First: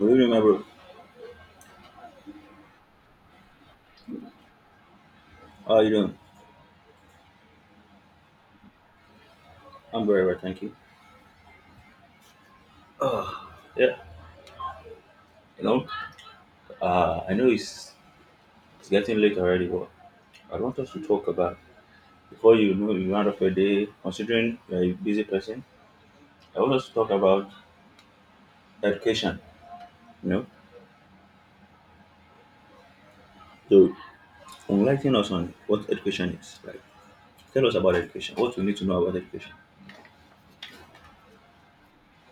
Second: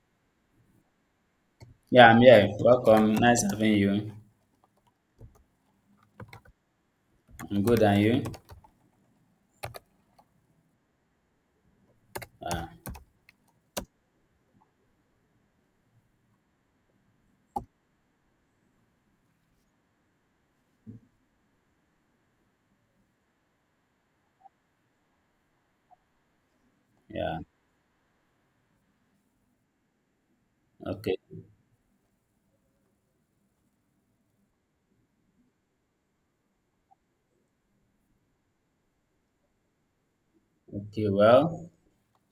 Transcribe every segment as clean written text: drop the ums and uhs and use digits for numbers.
Do you remember? Yeah, I'm here. Welcome. Nice having you. How are you doing? I'm good, and you? I'm very well, thank you. Yeah, you know, I know it's getting late already, but I want us to talk about before you run off your day. Considering you're a busy person, I want us to talk Yeah. about education. You know, Okay. so enlighten us on what education is. Like, tell us about education. What we need to know about education. Okay. Well,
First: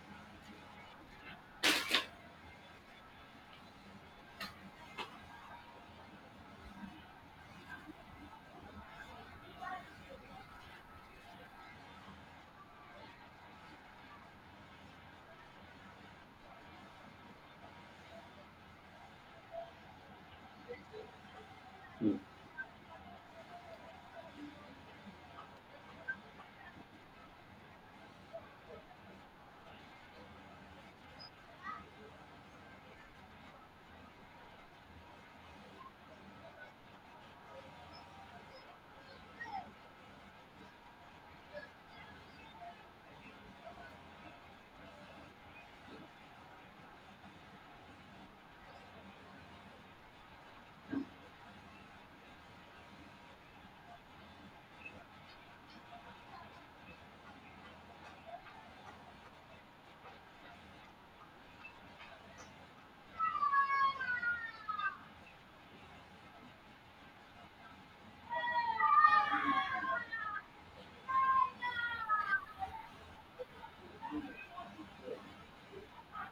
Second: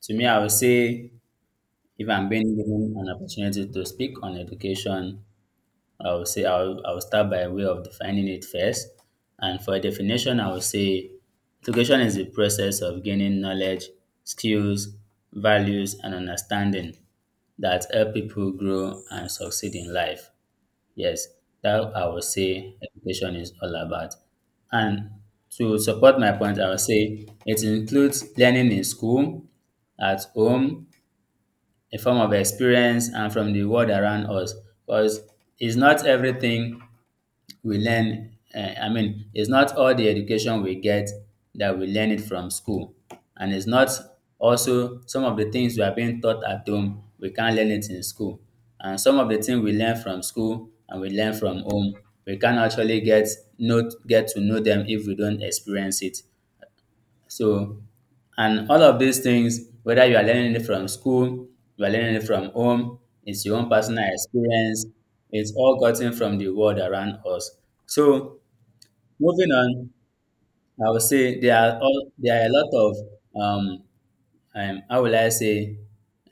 to me, I would say if I'm being given an opportunity to speak on education, I would say I'll start by way of defining it first. And for a definition, I would say education is the process of gaining knowledge, skills, values, and understanding that help people grow and succeed in life. Yes, that I would say education is all about. And to support my point, I would say it includes learning in school, at home, a form of experience, and from the world around us. Because it's not everything we learn. I mean, it's not all the education we get that we learn it from school. And it's not also some of the things we are being taught at home, we can't learn it in school. And some of the things we learn from school and we learn from home, we can actually get, not get to know them if we don't experience it. So, and all of these things, whether you are learning it from school, you are learning it from home, it's your own personal experience, it's all gotten from the world around us. So, moving on, I would say there are a lot of um, how will I say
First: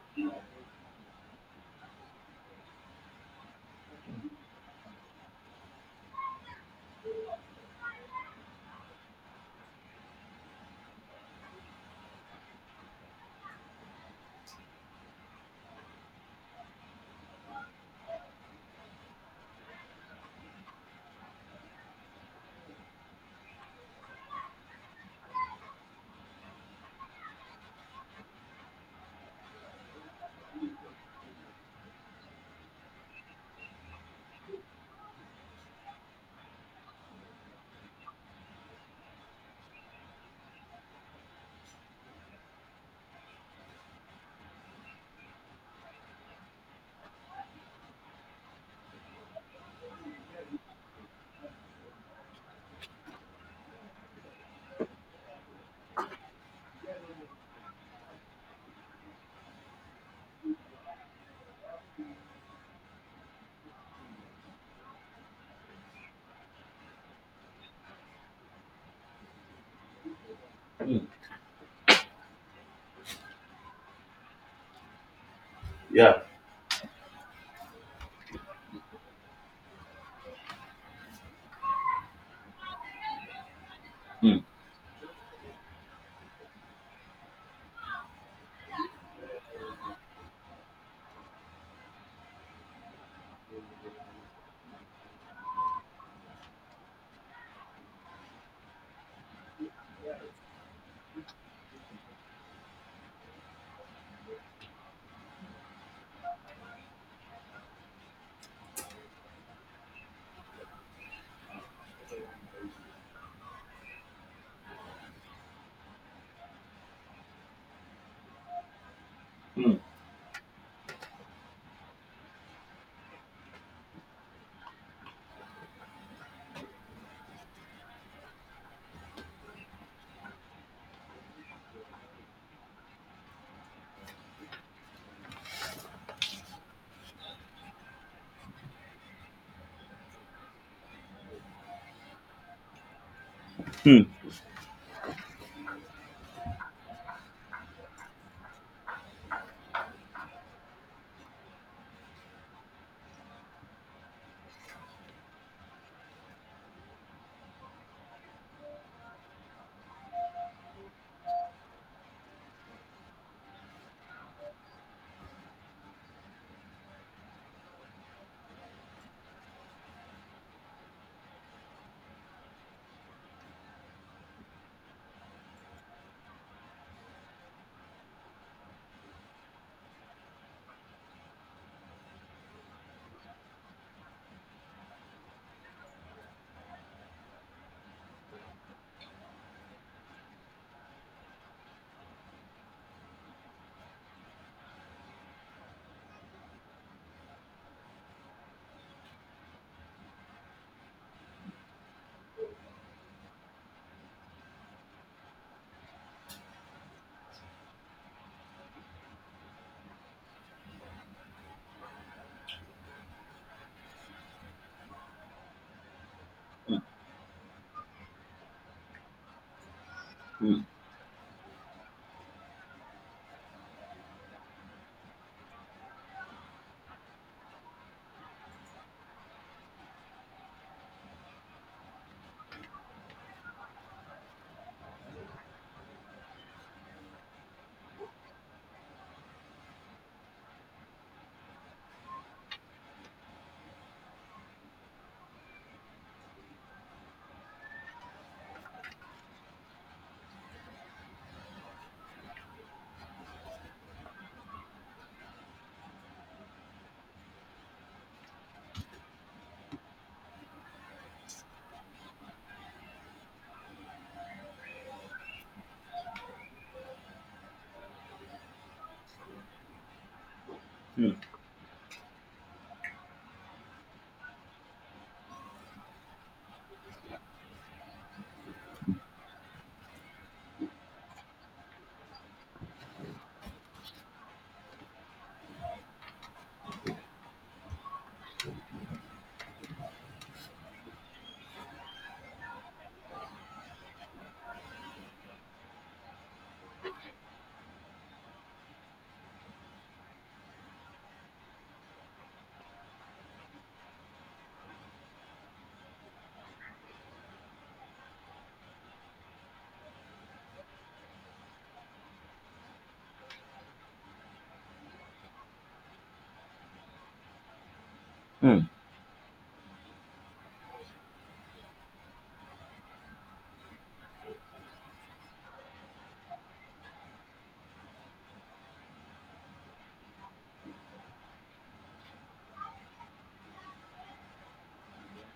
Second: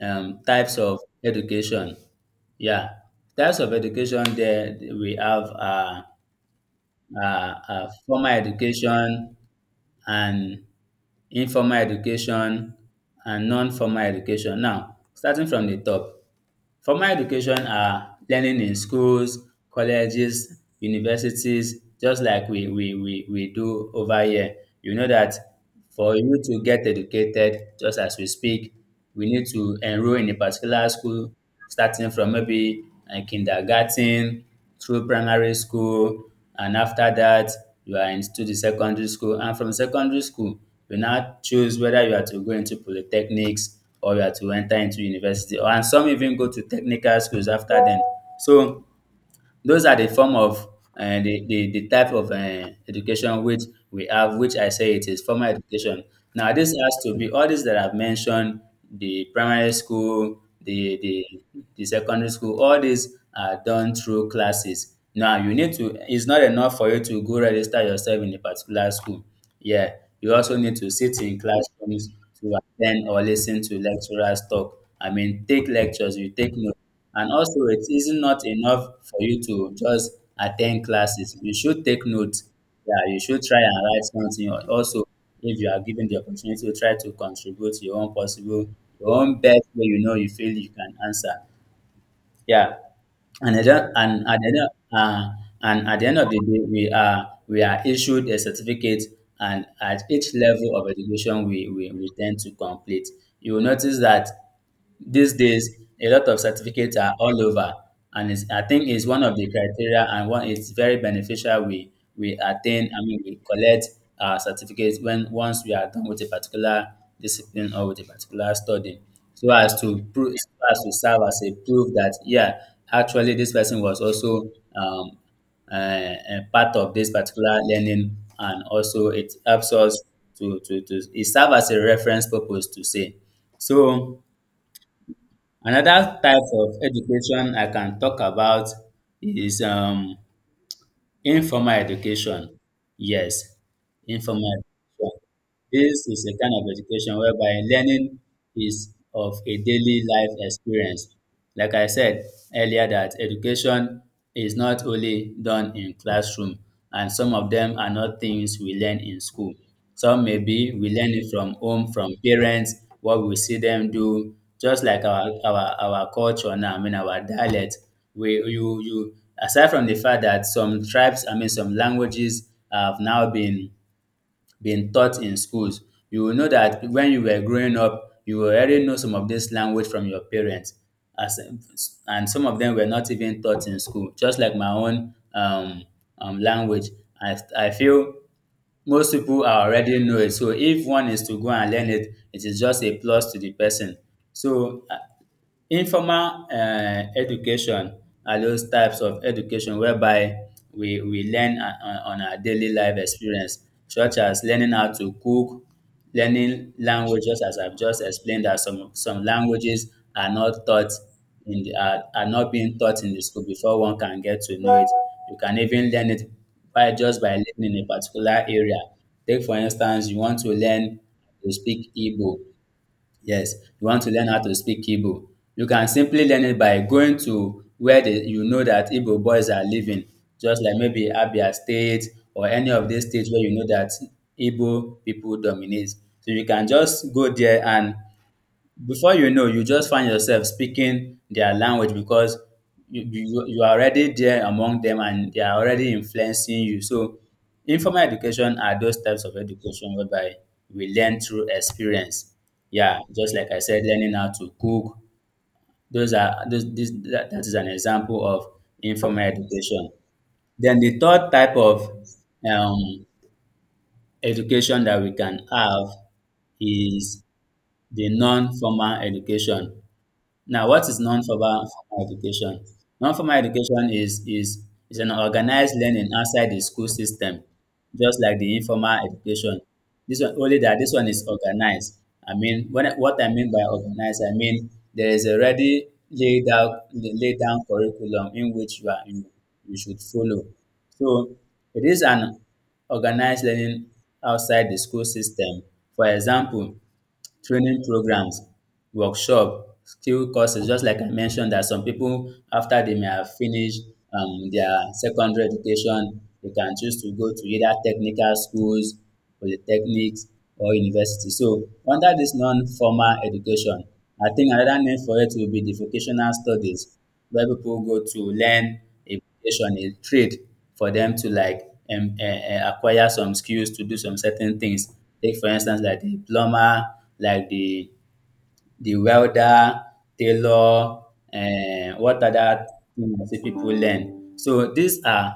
types of education. Yeah, types of education there we have formal education, and informal education and non formal education. Now starting from the top. Formal education are learning in schools, colleges, universities, just like we do over here. You know that for you to get educated, just as we speak, we need to enroll in a particular school, starting from maybe kindergarten through primary school, and after that, you are into the secondary school. And from secondary school, you now choose whether you are to go into polytechnics or you are to enter into university, or and some even go to technical schools after dem. So those are the form of the, the type of education which we have, which I say it is formal education. Now, this has to be all these that I've mentioned, the primary school, the secondary school, all these are done through classes. Now, it's not enough for you to go register yourself in a particular school. Yeah, you also need to sit in classrooms to attend or listen to lecturers talk. I mean, take Yeah. lectures, you take notes. And also it isn't enough for you to just attend classes. You should take notes. Yeah, you should try and write Hmm. something. Also, if you are given the opportunity to try to contribute your own possible, your own best way you know you feel you can answer. Yeah. And at the, end of- and at the end of the day, we are issued a certificate, and at each level of education, we tend to complete. You will notice that these days, a lot of certificates are all over, and I think it's one of the criteria and one it's very beneficial. We attain, I mean, we collect our certificates when once we are done with a particular discipline or with a particular study, so Hmm. as to prove, so as to serve as a proof that yeah, actually this person was also um, part of this particular learning, and also it helps us to it serve as a reference purpose to say so. Another type of education I can talk about is informal education. Yes, Hmm. informal education. This is a kind of education whereby learning is of a daily life experience. Like I said earlier, that education is not only done in classroom, and some of them are not things we learn in school. Some maybe we learn it from home, from parents, what we see them do, just like our culture now, I mean our dialect. We you you aside from the fact that some tribes, I mean some languages have now been taught in schools. You will know that when you were growing up, you already know some of this language from your parents. As, and some of them were not even taught in school, just like my own language. I feel most people are already know it. So if one is to go and learn it, it is just a plus to the person. So informal education are those types of education whereby we learn on our daily life experience such as learning how to cook, learning language just as I've just explained that some languages are not taught are not being taught in the school before one can get to know it. You can even learn it by living in a particular area. Take for instance you want to Hmm. learn to speak Igbo. Yes, you want to learn how to speak Igbo. You can simply learn it by going to you know that Igbo boys are living, just like maybe Abia State or any of these states where you know that Igbo people dominate. So you can just go there and before you know, you just find yourself speaking their language because you are already there among them and they are already influencing you. So, informal education are those types of education whereby we learn through experience. Yeah, just like I said, learning how to cook. Those are those, this, that, that is an example of informal education. Then the third type of um, education that we can have is the non-formal education. Now, what is Hmm. non-formal formal education? Non-formal education is an organized learning outside the school system, just like the informal education. This one only that this one is organized. I mean, what I mean by organized, I mean there is already laid down curriculum in which you are in, you should follow. So it is an organized learning outside the school system. For example, training programs, workshop, skill courses. Just like I mentioned, that some people after they may have finished their secondary education, they can choose to go to either technical schools, polytechnics, or university. So under this non-formal education, I think another name for it will be the vocational studies, where people go to Hmm. learn aviation, a trade for them to acquire some skills to do some certain things. Take for instance, like the plumber, like the welder, tailor, and what other things that people learn. So these are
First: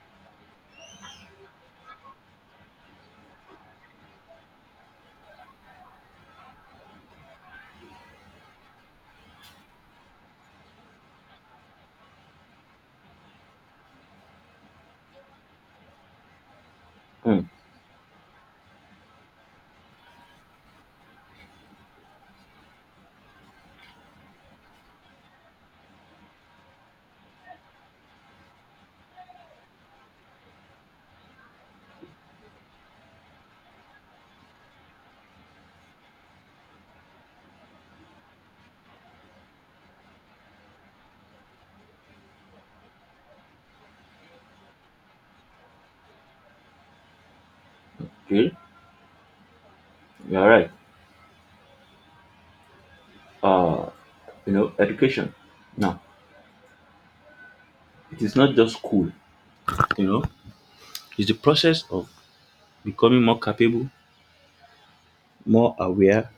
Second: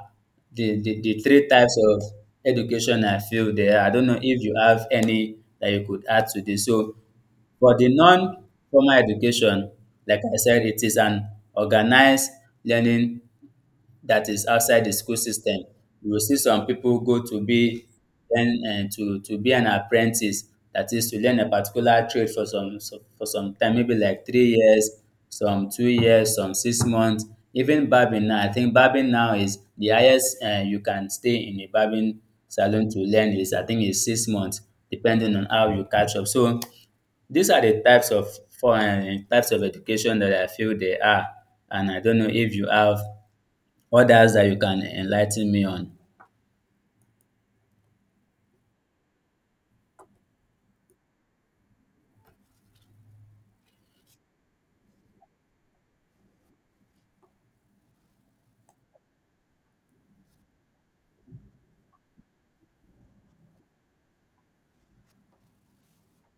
the three types of education I feel there. I don't know if you have any that you could add to this. So for the non-formal education, like I said, it is an organized learning that is outside the school system. You will see some people go Hmm. to be then to be an apprentice, that is to learn a particular trade for for some time, maybe like 3 years, some 2 years, some 6 months. Even barbing now, I think barbing now is the highest you can stay in a barbing salon to learn is I think is 6 months, depending on how you catch up. So these are the types of foreign types of education that I feel they are, and I don't know if you have others that you can enlighten me on. Okay. You're right. Uh, education. Now, it is not just school. You know, it's the process of becoming more capable, more aware,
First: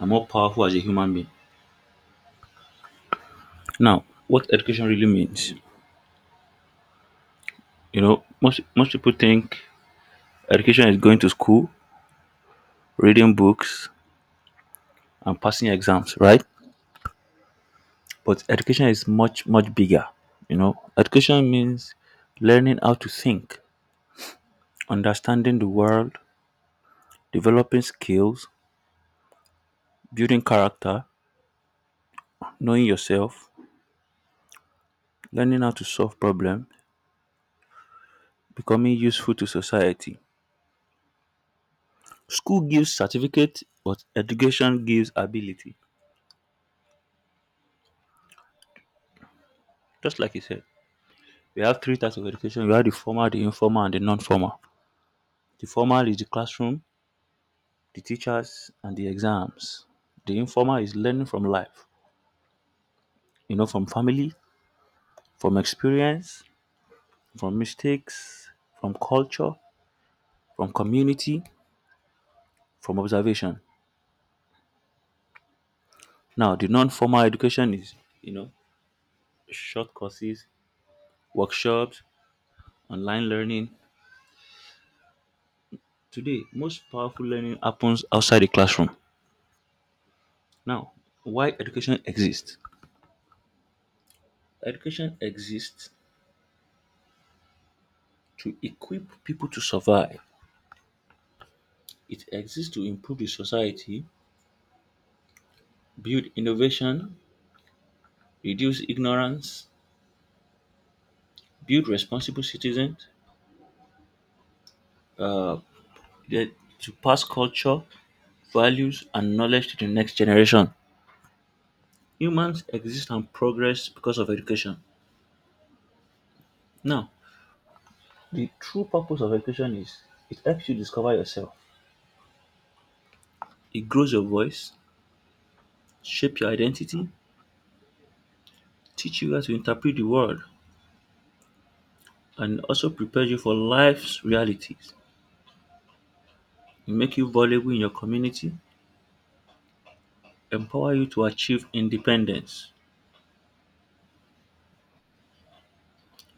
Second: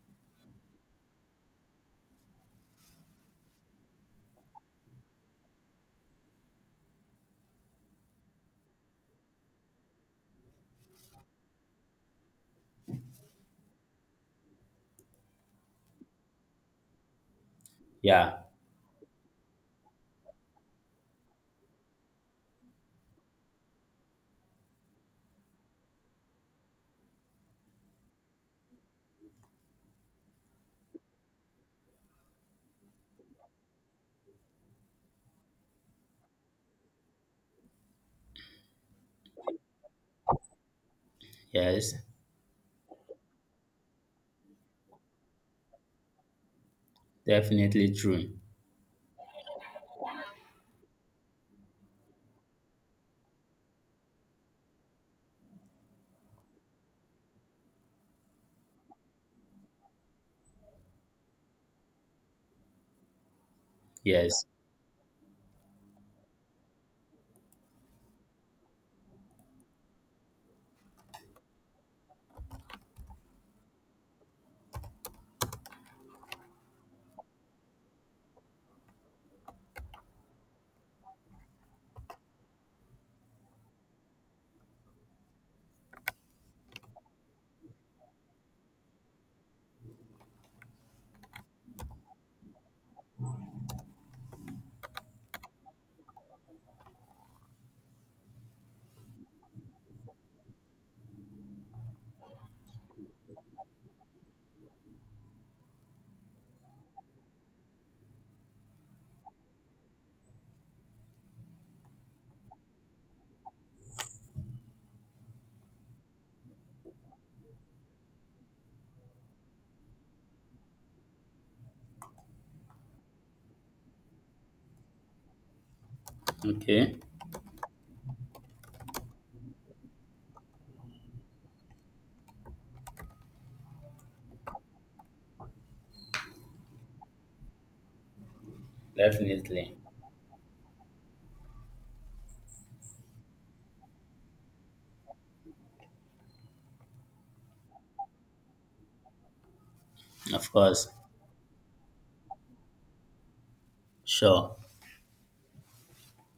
and more powerful as a human being. Now, what education really means, you know, most people think education is going to school, reading books, and passing exams, right? Yeah. But education is much bigger. You know, education means learning how to think, understanding the world, developing skills, building character, knowing yourself, learning how to solve problems, becoming useful to society. Yes. School gives certificate, but education gives ability. Definitely true. Just like you said, we have three types of education. We have the formal, the informal, and the non-formal. The formal is the classroom, the teachers, and the exams. The informal is learning from life, you know, from family, Yes. from experience, from mistakes, from culture, from community, from observation. Now, the non-formal education is, you know, short courses, workshops, online learning. Today, most powerful learning happens outside the classroom. Now, why education exists? Education exists to equip people to survive. It exists to improve the society, build innovation, reduce ignorance, build responsible citizens, uh, the- to pass culture, values, and knowledge to the next generation. Humans exist and progress because of education. Okay. Now, the true purpose of education is it helps you discover yourself. It grows your voice, shape your identity, teach you how to Definitely. interpret the world, and also prepare you for life's realities. It make you valuable in your community, Of course. empower you to achieve independence. Sure.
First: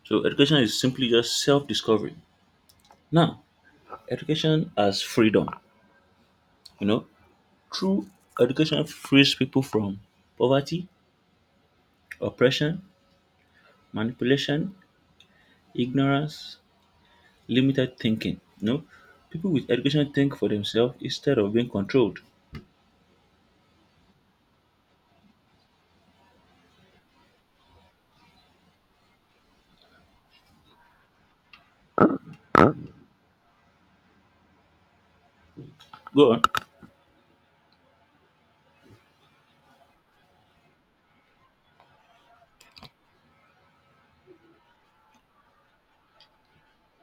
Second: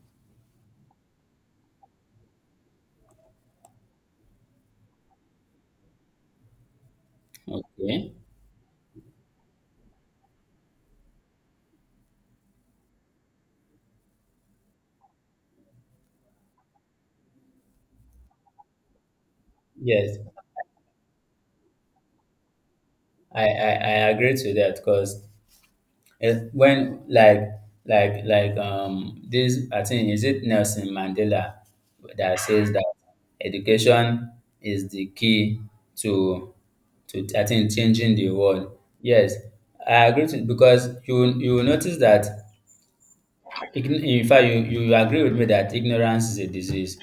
So education is simply just self-discovery. Now, education as freedom. You know, true Okay. education frees people from poverty, oppression, manipulation, ignorance, limited thinking. You know, people with education Yes. think for themselves instead of being controlled. I agree to that because when like this I think is it Nelson Mandela that says that education is the key Go on. to to I think changing the world. Yes, I agree to because you will notice that In fact, you agree with me that ignorance is a disease.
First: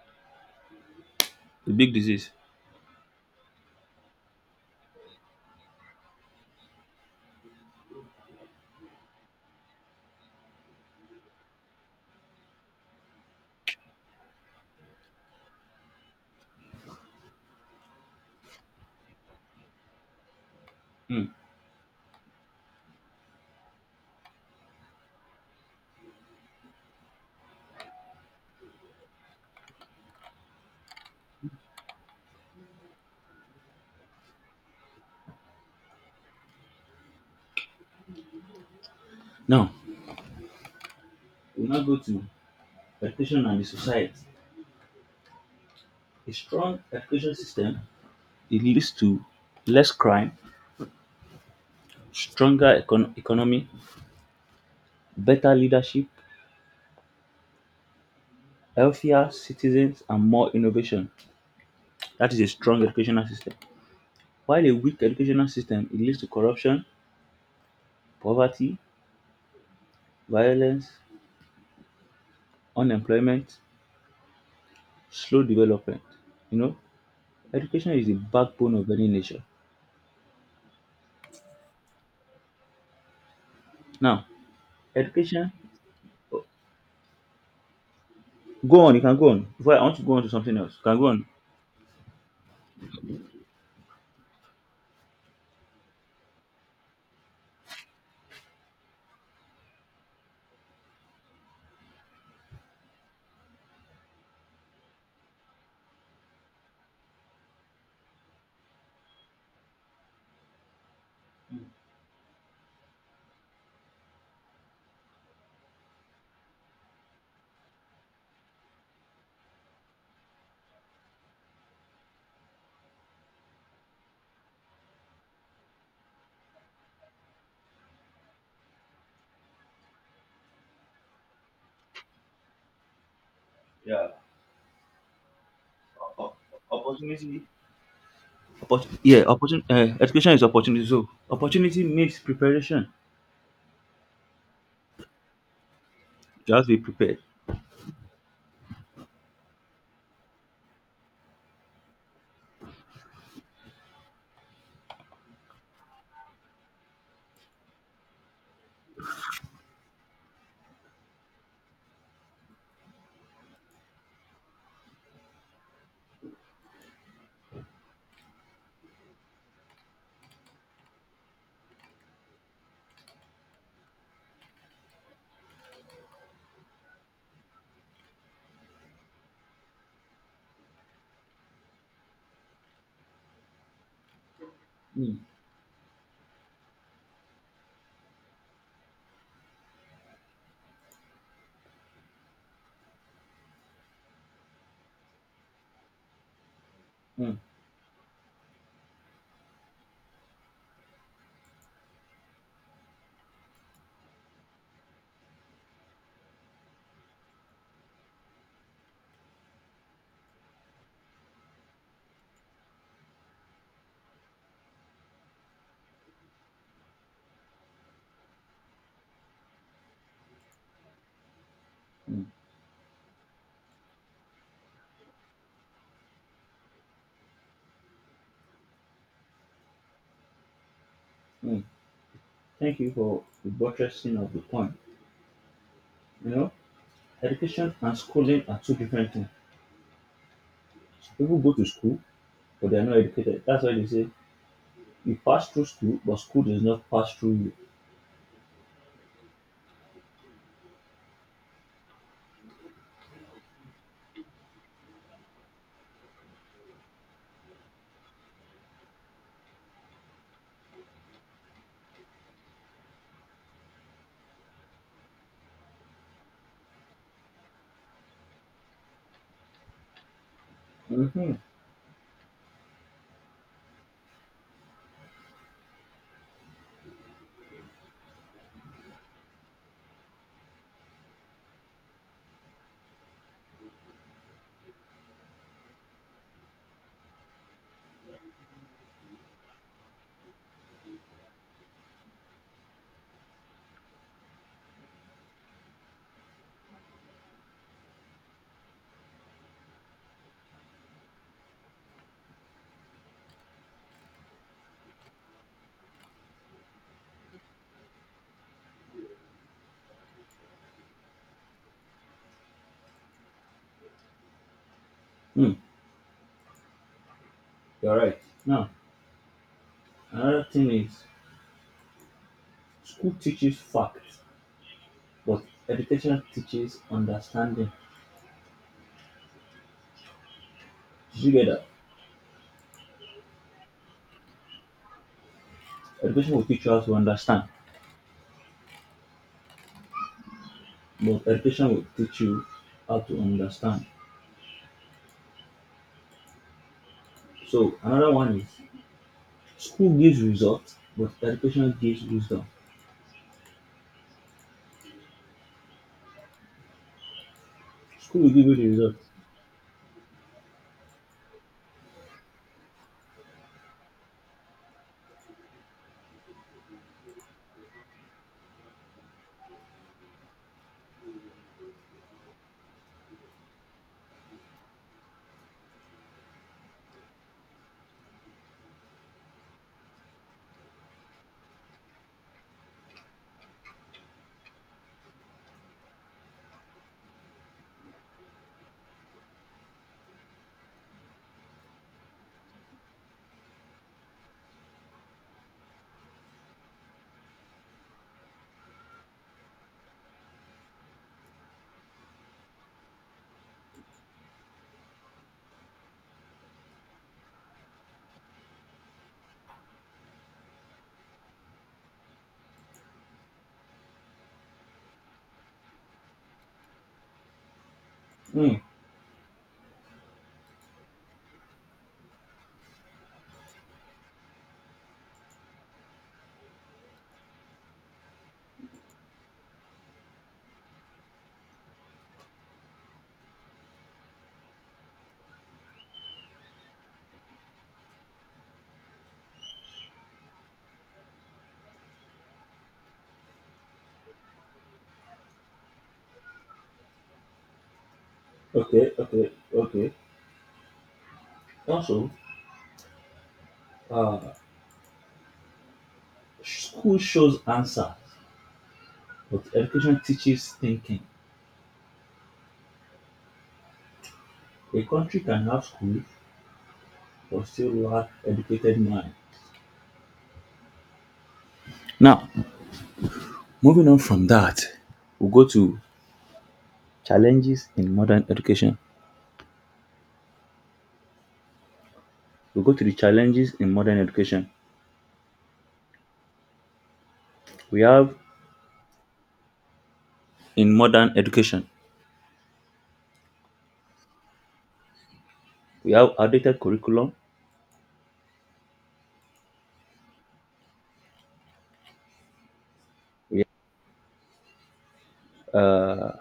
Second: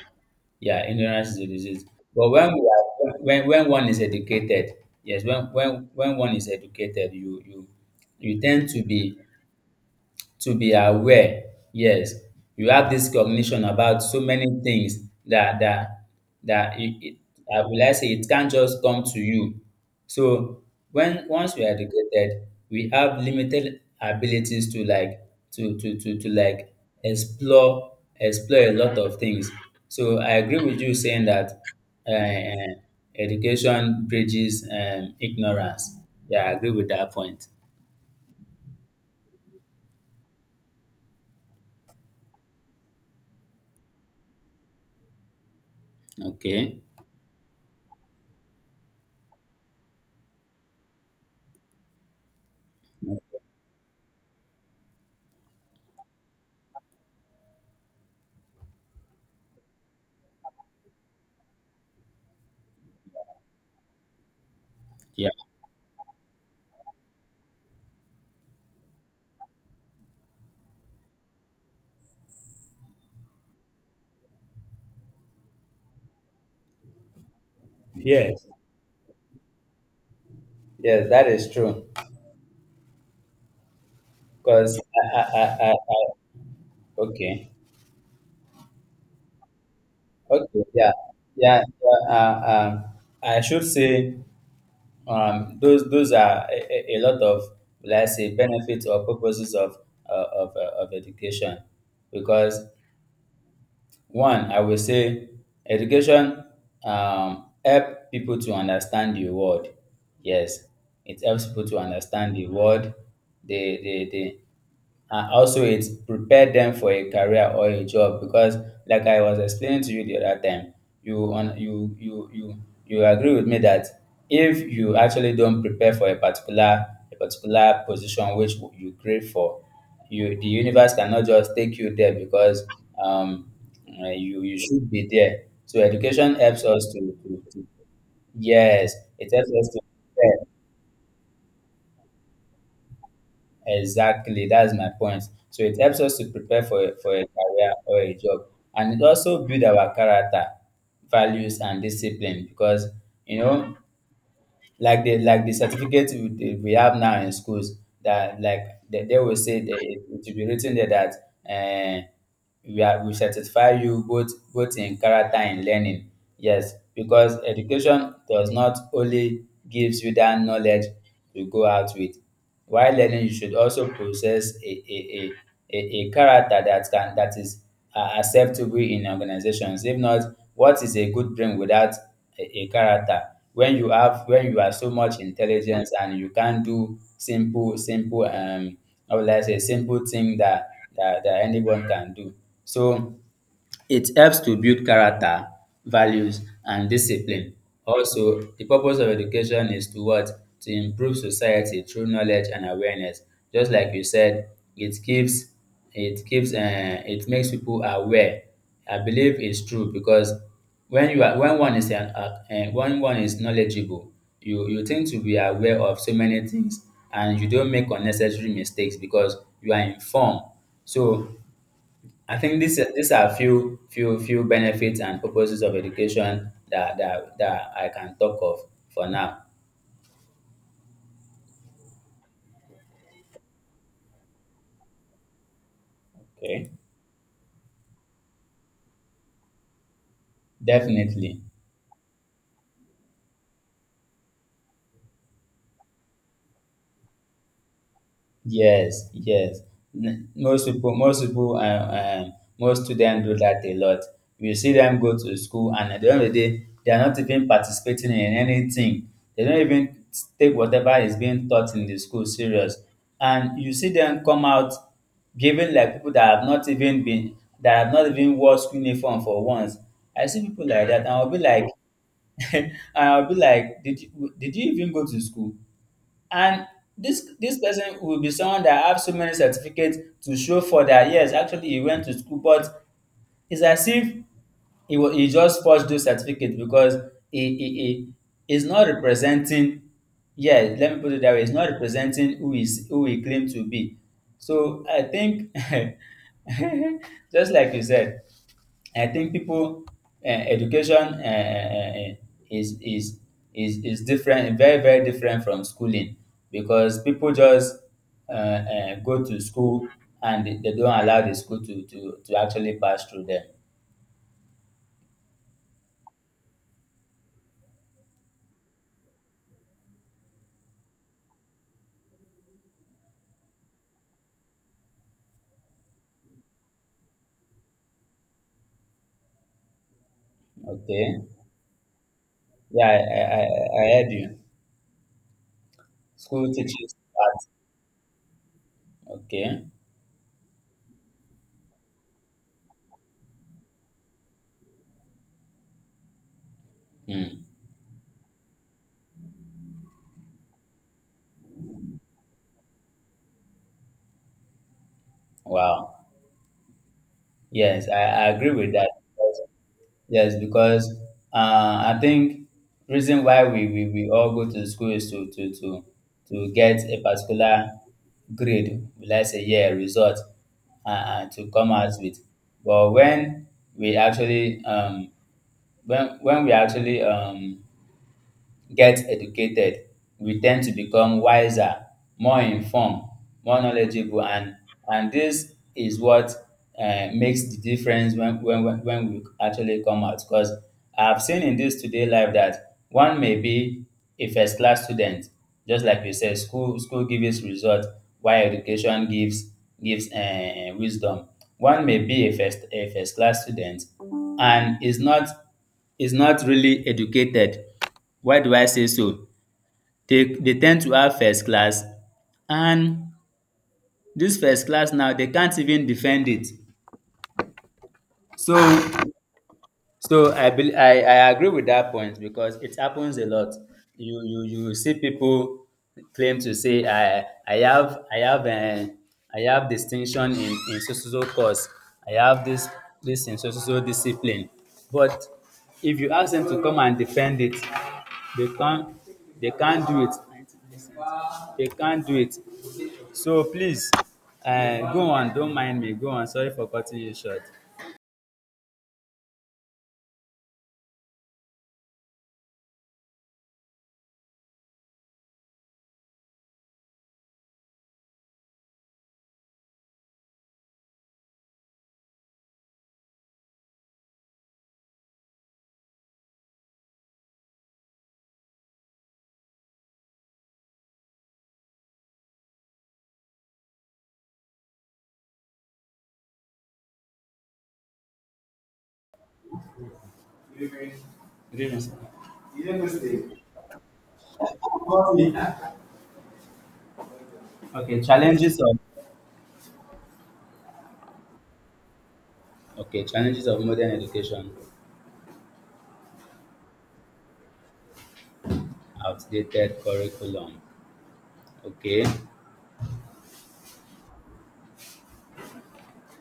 Yeah, ignorance is a The disease. big But disease. When one is educated, yes, when one is educated, you tend to be aware. Yes, you have this cognition about so many things that that that it, it I will I say it can't just come to you. So Hmm. when once we are educated, we have limited abilities to like explore explore a lot of things. So I agree with you saying that uh, education bridges ignorance. Yeah, I agree with that point. Now, we now go to education and the society. A strong Okay. education system it leads to less crime, economy, better leadership, healthier citizens, and more innovation. That is a strong educational system. While a weak Yeah. educational system it leads to corruption, poverty, violence, unemployment, slow development. You know, education is the Yes. backbone of any nation. Yes, that is true. Now, Because I, I, I, education. I, I- okay, Go on, you can go on. Before I want to go on to something okay, else, you yeah, can go on. yeah. I should say those are a lot of let's say benefits or purposes of of education. Because one, I will say education help people to understand the world. Yes, it helps people to understand the world. They and also it prepare them for a career or a job because, like I was explaining to you the other time, you you agree with me that if you actually don't prepare for a particular position which you crave for, you the universe cannot just take you there because um you you should be there. So O- education helps us to, to, opportunity to yes, it helps opportunity, us to education is prepare. opportunity, so opportunity needs preparation. Exactly, that's my point. So it helps us to You prepare have to be for for prepared. a career or a job, and it also build our character, values, and discipline. Because, you know, like the certificate we have now in schools that, like, they will say that it will be written there that uh, we certify you both in character and learning. Yes, because education does not only gives you that knowledge to go out with. While learning, you should also possess a character that can, that is acceptable in organizations. If not, what is a good brain without a character? When you have so Mm. much intelligence and you can do simple simple or let's say simple thing that that anyone can do. So it helps to build character, values, and Mm. discipline. Also, the purpose of education is to what? To improve society through knowledge and awareness. Just like you said, it keeps it keeps, it makes people aware. I believe it's true because when you are when one is knowledgeable, you tend to be aware of so many things, and you don't make unnecessary mistakes because you are informed. So Mm. I think this these are few benefits and purposes of education that I can talk of for now. Mm. Thank you for the buttressing of the point. You know, Okay, education and schooling are two different things. So people definitely. go to school but they are not educated. That's why they say you pass through school but school does not pass through you. Yes, yes. Most people, most students do that a lot. You see them go to school, and at the end of the day, they are not even participating in anything. They don't even take whatever is being taught in the school serious. And you see them come out giving like people that have not even been, that have not even wore school uniform for once. I see people like that, and I'll Mm-hmm. be like, and I'll be like, did you, even go to school? And this person will be someone that have so many certificates to show for, that yes, actually he went to school, but it's as if he just forged those certificates because he is not representing. Yeah, let me put it that way. He's not representing who he claimed to be. So I think, just like you said. I think people, education is is is different, very different from schooling because people just go to school and they don't allow the school to actually pass through them. Mm, you're right. Now another thing is school teaches facts but education teaches understanding. Okay, Did you get that? yeah, I heard you. Education will School teach you how teaches to that. understand, Okay, but education will teach you how to understand. hmm. So another one is school gives results, but education gives wisdom. Wow. Yes, School I will give agree you the with that. result. Because— yes, because I think reason why we all go to school is to get a particular grade, let's say, yeah, result to come out with. But we actually um, when we actually get educated, we tend to become wiser, more informed, more knowledgeable, and this is what makes the difference when we actually come out. Because I've seen in this today life that one may be a first class student, just like you said, school gives result, while education gives wisdom. One may be a first class student, and is not really educated. Why do I say so? They tend to have first class, and this first class now they can't even defend it. Hmm. So I agree with that point because it happens a lot. You you see people claim to say I have I have distinction in so so so course. I have this in so so so discipline. But if you ask them to come and defend it, they can't, do it. They can't do it. So please, go on. Don't mind me. Go on. Sorry for cutting you short. Okay, okay, okay. Also, uh, school shows answers, but education teaches thinking. A country can have school but still lack educated mind. Now, moving on from that, we'll go to challenges in modern education. Good evening, sir. We'll go to the challenges in modern education. We Okay, have challenges of— in modern education, okay, challenges of modern education, we have outdated curriculum, outdated curriculum. Okay, we have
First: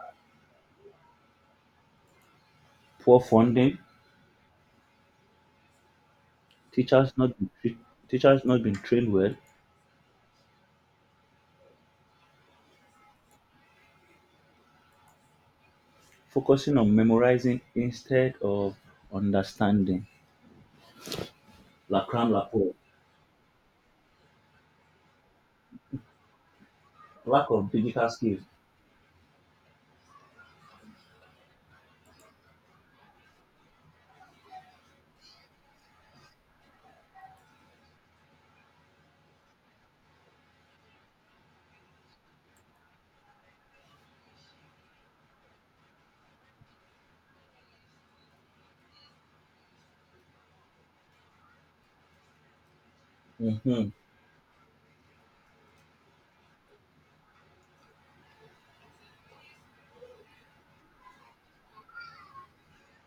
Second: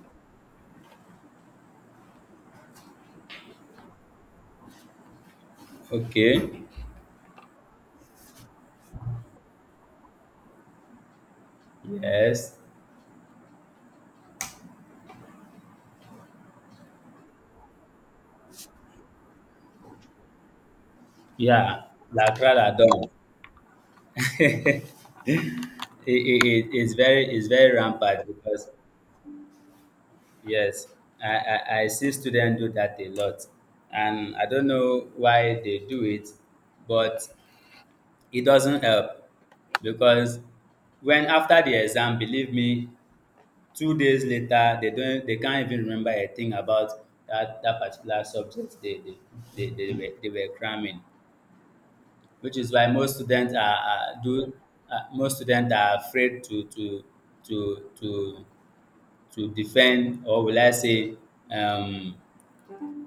poor funding, okay, teachers not been tre- teachers not being trained well, yes, focusing on memorizing instead of understanding. yeah. La cram la pour. Lacrada done. It's very Lack of digital rampant skills. because yes, I see students do that a lot, and I don't know why they do it, but it doesn't help because when after the exam, believe me, 2 days later they don't, they can't even remember a thing about that particular subject they were cramming, which is why most students Hmm. are do most students are afraid to to to defend, or will I say, um,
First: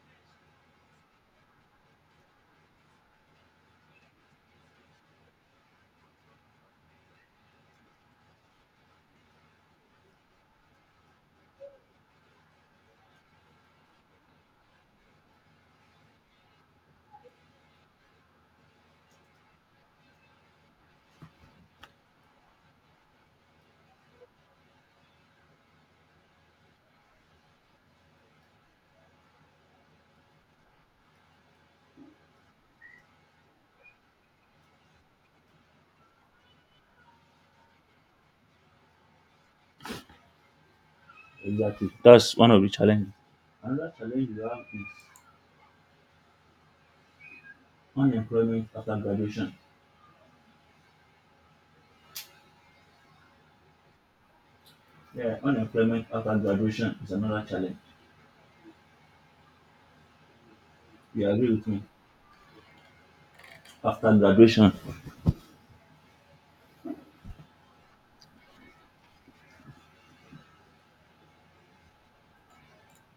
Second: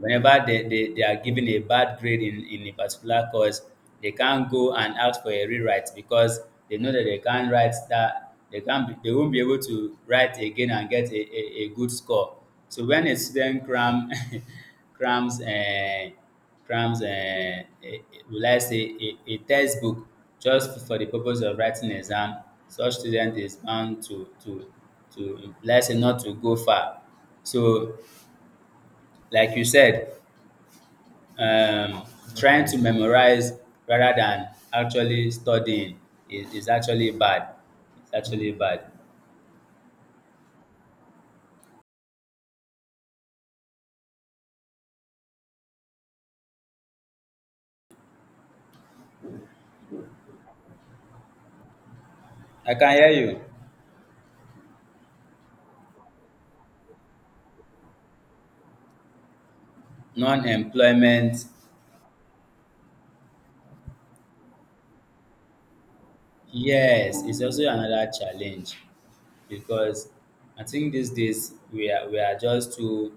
whenever they are given a bad grade in a particular course, they can't go and ask for a rewrite because they know that they can't be, they won't be able to write again and get a good score. So when a student cram— crams crams uh, a, a- will I say, a textbook just for the purpose of writing exam, such student is bound to let's say not to go far. So, like you said, um, trying to memorize rather than actually studying is actually bad. It's actually bad. Exactly. That's one of the challenges. Another challenge we have is unemployment after graduation. I can hear you. Yeah, unemployment after graduation is another challenge. You Non-employment, agree with me? After graduation. yes, it's also another challenge because I think these days we are just too—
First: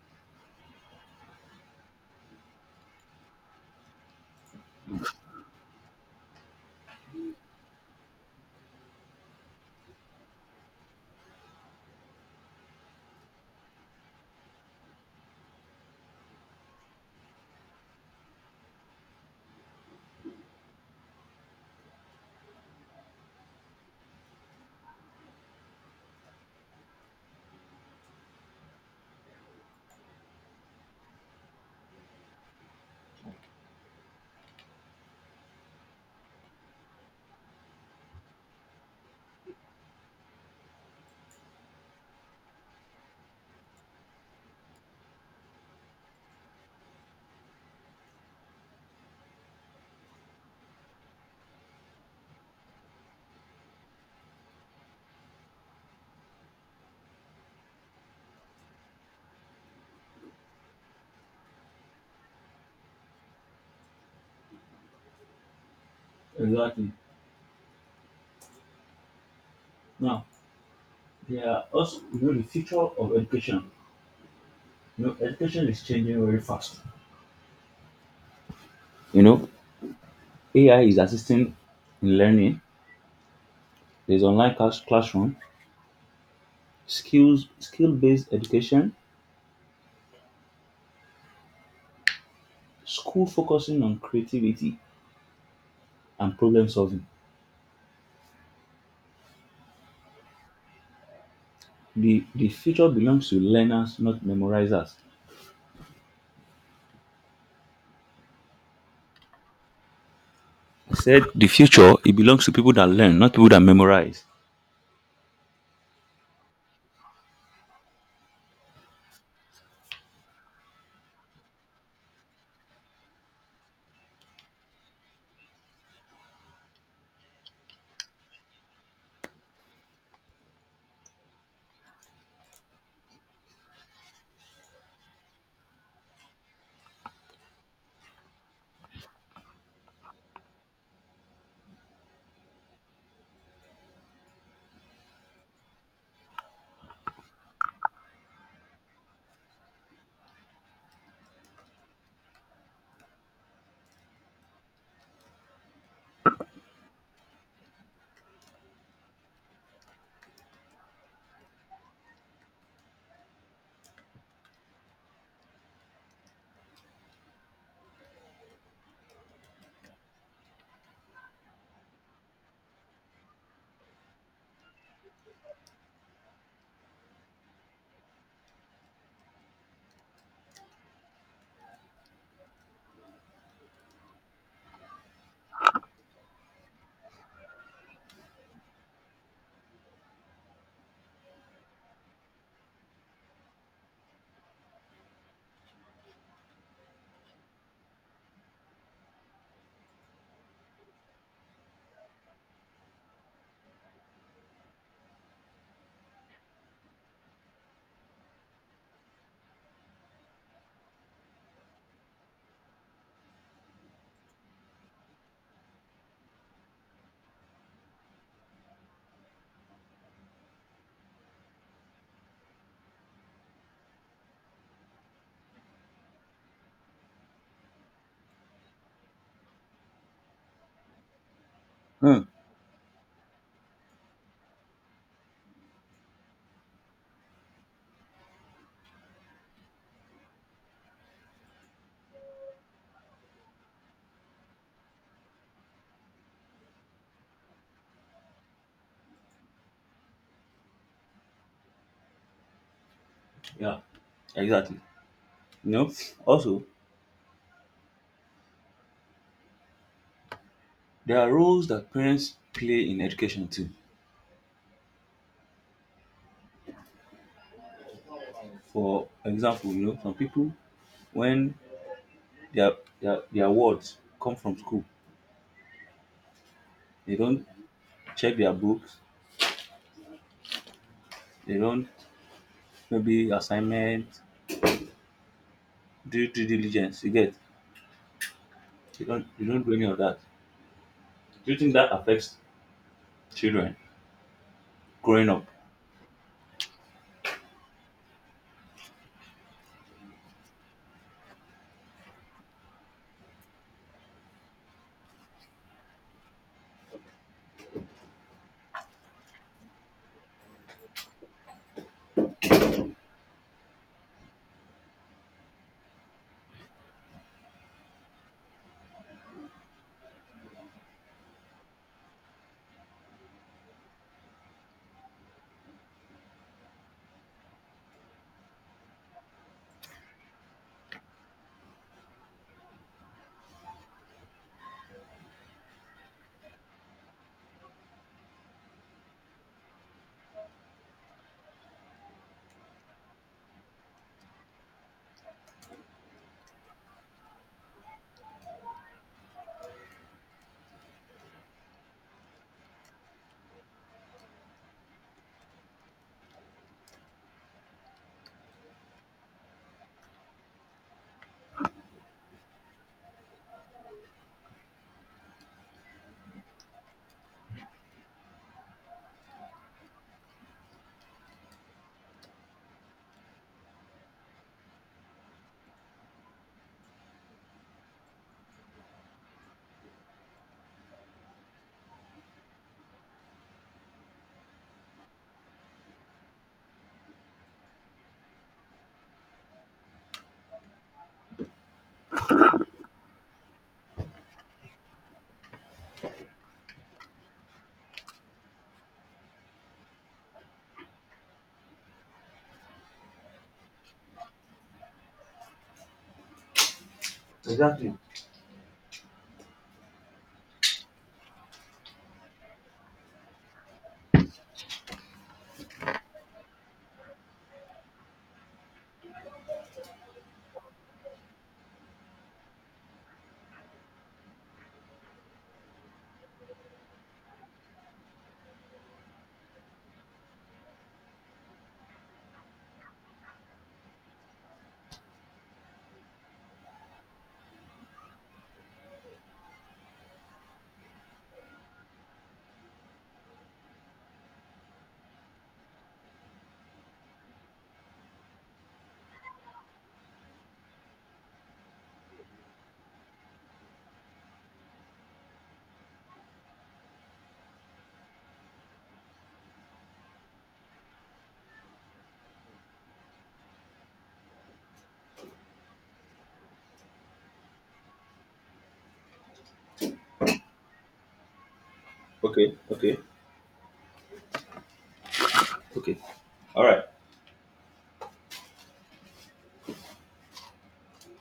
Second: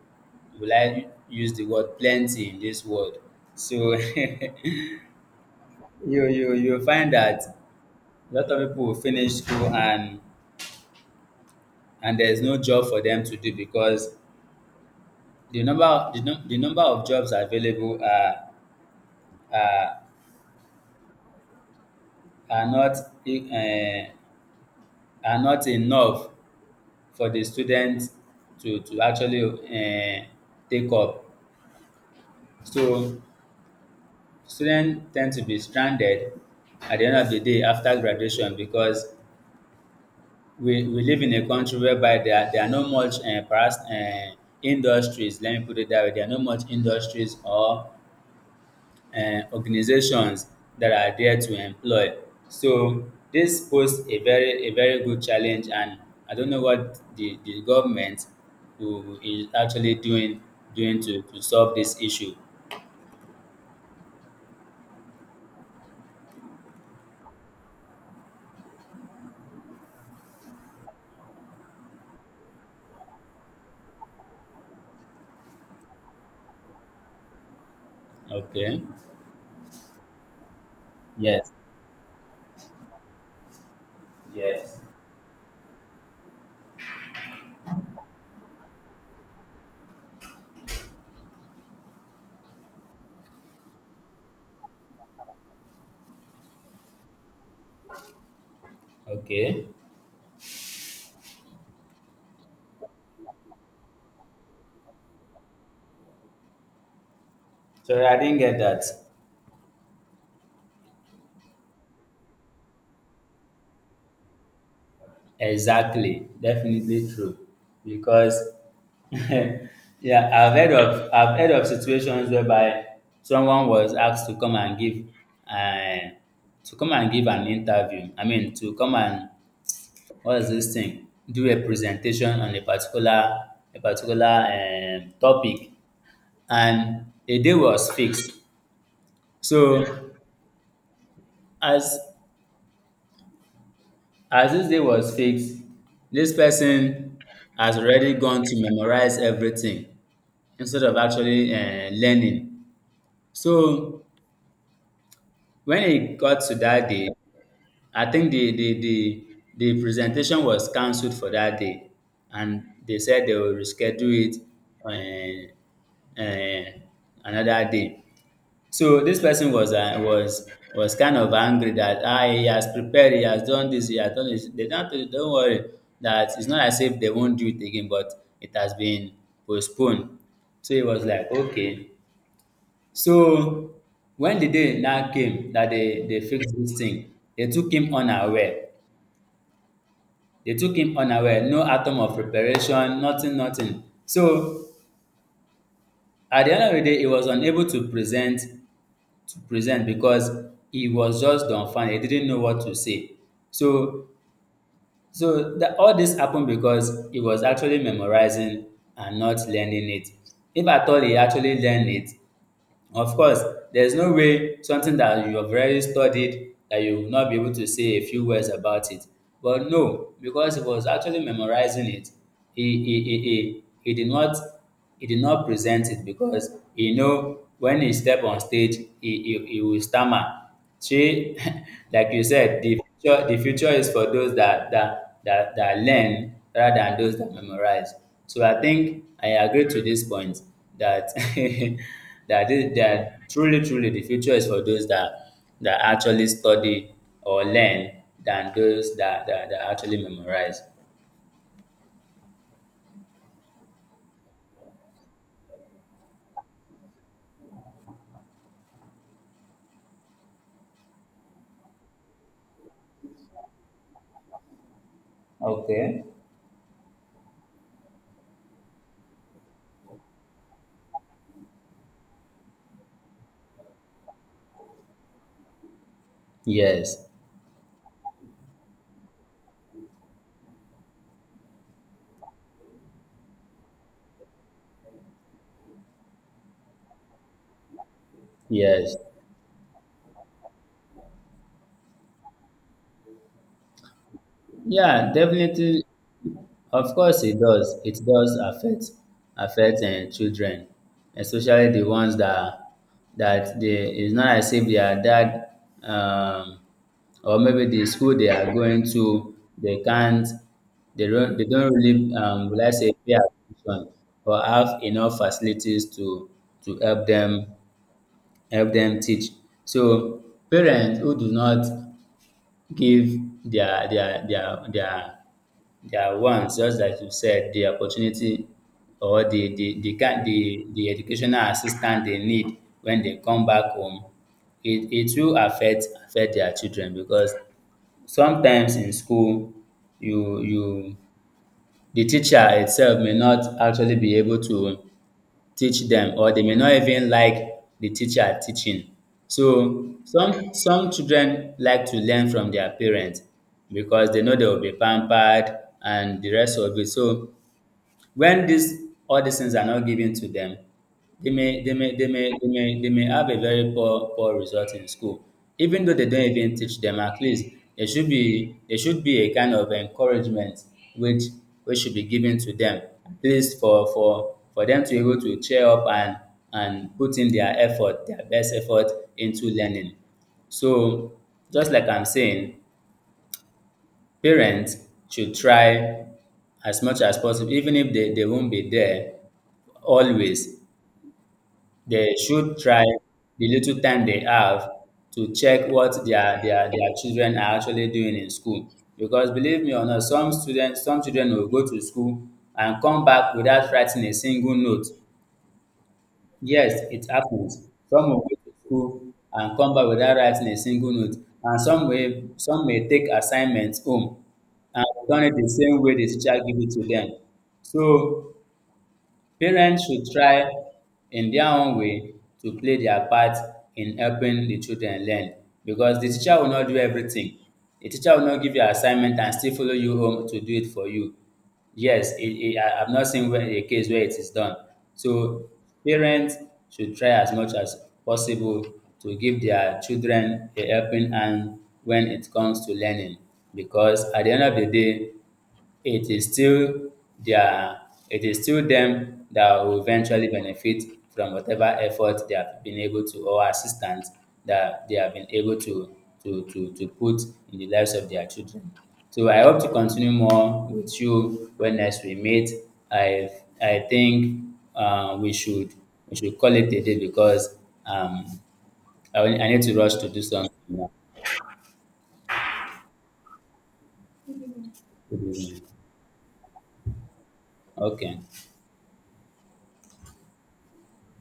will I use the word plenty in this world? So you you find that a lot of people will finish school and there's no job for them to do because the number, the number of jobs available are, are, not, eh, are not enough for the students to actually, eh, take up. So students tend to be stranded at the end of the day after graduation because we live in a country whereby there are no much industries, let me put it that way. There are no much industries or organizations that are there to employ. So this poses a very good challenge, and I don't know what the government who is actually doing, doing to solve this issue. Exactly. Now, there are also, you know, the future of education. You know, education is changing very fast. Okay. You know, AI is Yes. assisting in learning. There's online class Yes. classroom, skill-based education, school focusing on creativity and problem solving. Okay. The future belongs to learners, not memorizers. Sorry, I didn't get that. I said the future it belongs to people that learn, not people that memorize. Exactly, definitely true because yeah, I've heard of situations whereby someone was asked to come and give uh, to come and give an interview. I mean, to come and— what is this thing? Do a presentation on a particular topic, and a day was fixed. So as— as this day was fixed, this person has already gone to memorize everything instead of actually, um, learning. So when it got to that day, I think the presentation was cancelled for that day, and they said they will reschedule it another day. So this person was was kind of angry that, ah, he has prepared, he has done this, he has done this. They don't tell you, don't worry, that it's not as if they won't do it again, but it has been postponed. So he was like, okay. So wen di day now came dat dey dey fix dis tin, dey took him unaware, dey took him unaware, no atom of preparation, nothing nothing. So at di end of di day he was unable to present, because he was just dumbfounded, he didn't know what to say. So dat all dis happen because he was actually memorizing and not learning it. If at all he actually learn it— of course, there's no way something that you have already studied that you will not be able to say a few words about it. But no, because he was actually memorizing it, he did not present it because he know when he step on stage he will stammer. See, like Hmm. you said, the future, is for those that that learn rather than those that memorize. So I think I agree to this point that that is, that truly, truly, the future is for those that actually study or learn than those that that actually memorize. Yeah. Exactly. You know, also there are roles that parents play in education too. Okay. For example, you know, some people when their their words come from school, Yes. they don't check their books, they don't maybe assignment, do due diligence, you get. Yes. They don't do any of that. Do you think that affects children Yeah, growing up? definitely. Of course it does. It does affect, um, children, especially the ones that they— it's not as if their dad, um or maybe the school they are going to, they can't, they don't really, um, will I say, pay attention or have enough facilities to help them, teach. So parents who do not give their their their their their wants, just like you said, the opportunity or the educational assistance they need when they come back home, it will affect, their children because sometimes in school you, di teacher itself, may not actually be able to teach dem, or they may not even like the teacher teaching. So some children like to learn from their parents because they know they will be pampered, and the rest of it. So when these all these things are not given to them, they may, they may have a very poor result in school. Even though they don't even teach them, at least there should be, a kind of encouragement which should be given to them, at least for them to be able to cheer up and put in their effort, their best effort, into learning. So, just like I'm saying, parents should try as much as possible. Even if they, they won't be there always, they should try the little time they have to check what their children are actually doing in school. Because, believe me or not, some students, some children will go to school and come back without writing a single note. Yes, it happens. Exactly. Some will go to school and come back without writing a single note, and some may, take assignments home and return it the same way the teacher give it to them. So parents should try in their own way to play their part in helping the children learn, because the teacher will not do everything. The teacher will not give you assignment and still follow you home to do it for you. Yes, it, I've not seen where, a case where it is done. So parents should try as much as possible to give their children a helping hand when it comes to learning, because at the end of the day, it is still their it is still them that will eventually benefit from whatever effort they have been able to, or assistance that they have been able to to put in the lives of their children. So I hope to continue more with you when next we meet. I I think we should, call it a day because, um I need to rush to do something now. Okay, okay, okay. All right. Okay.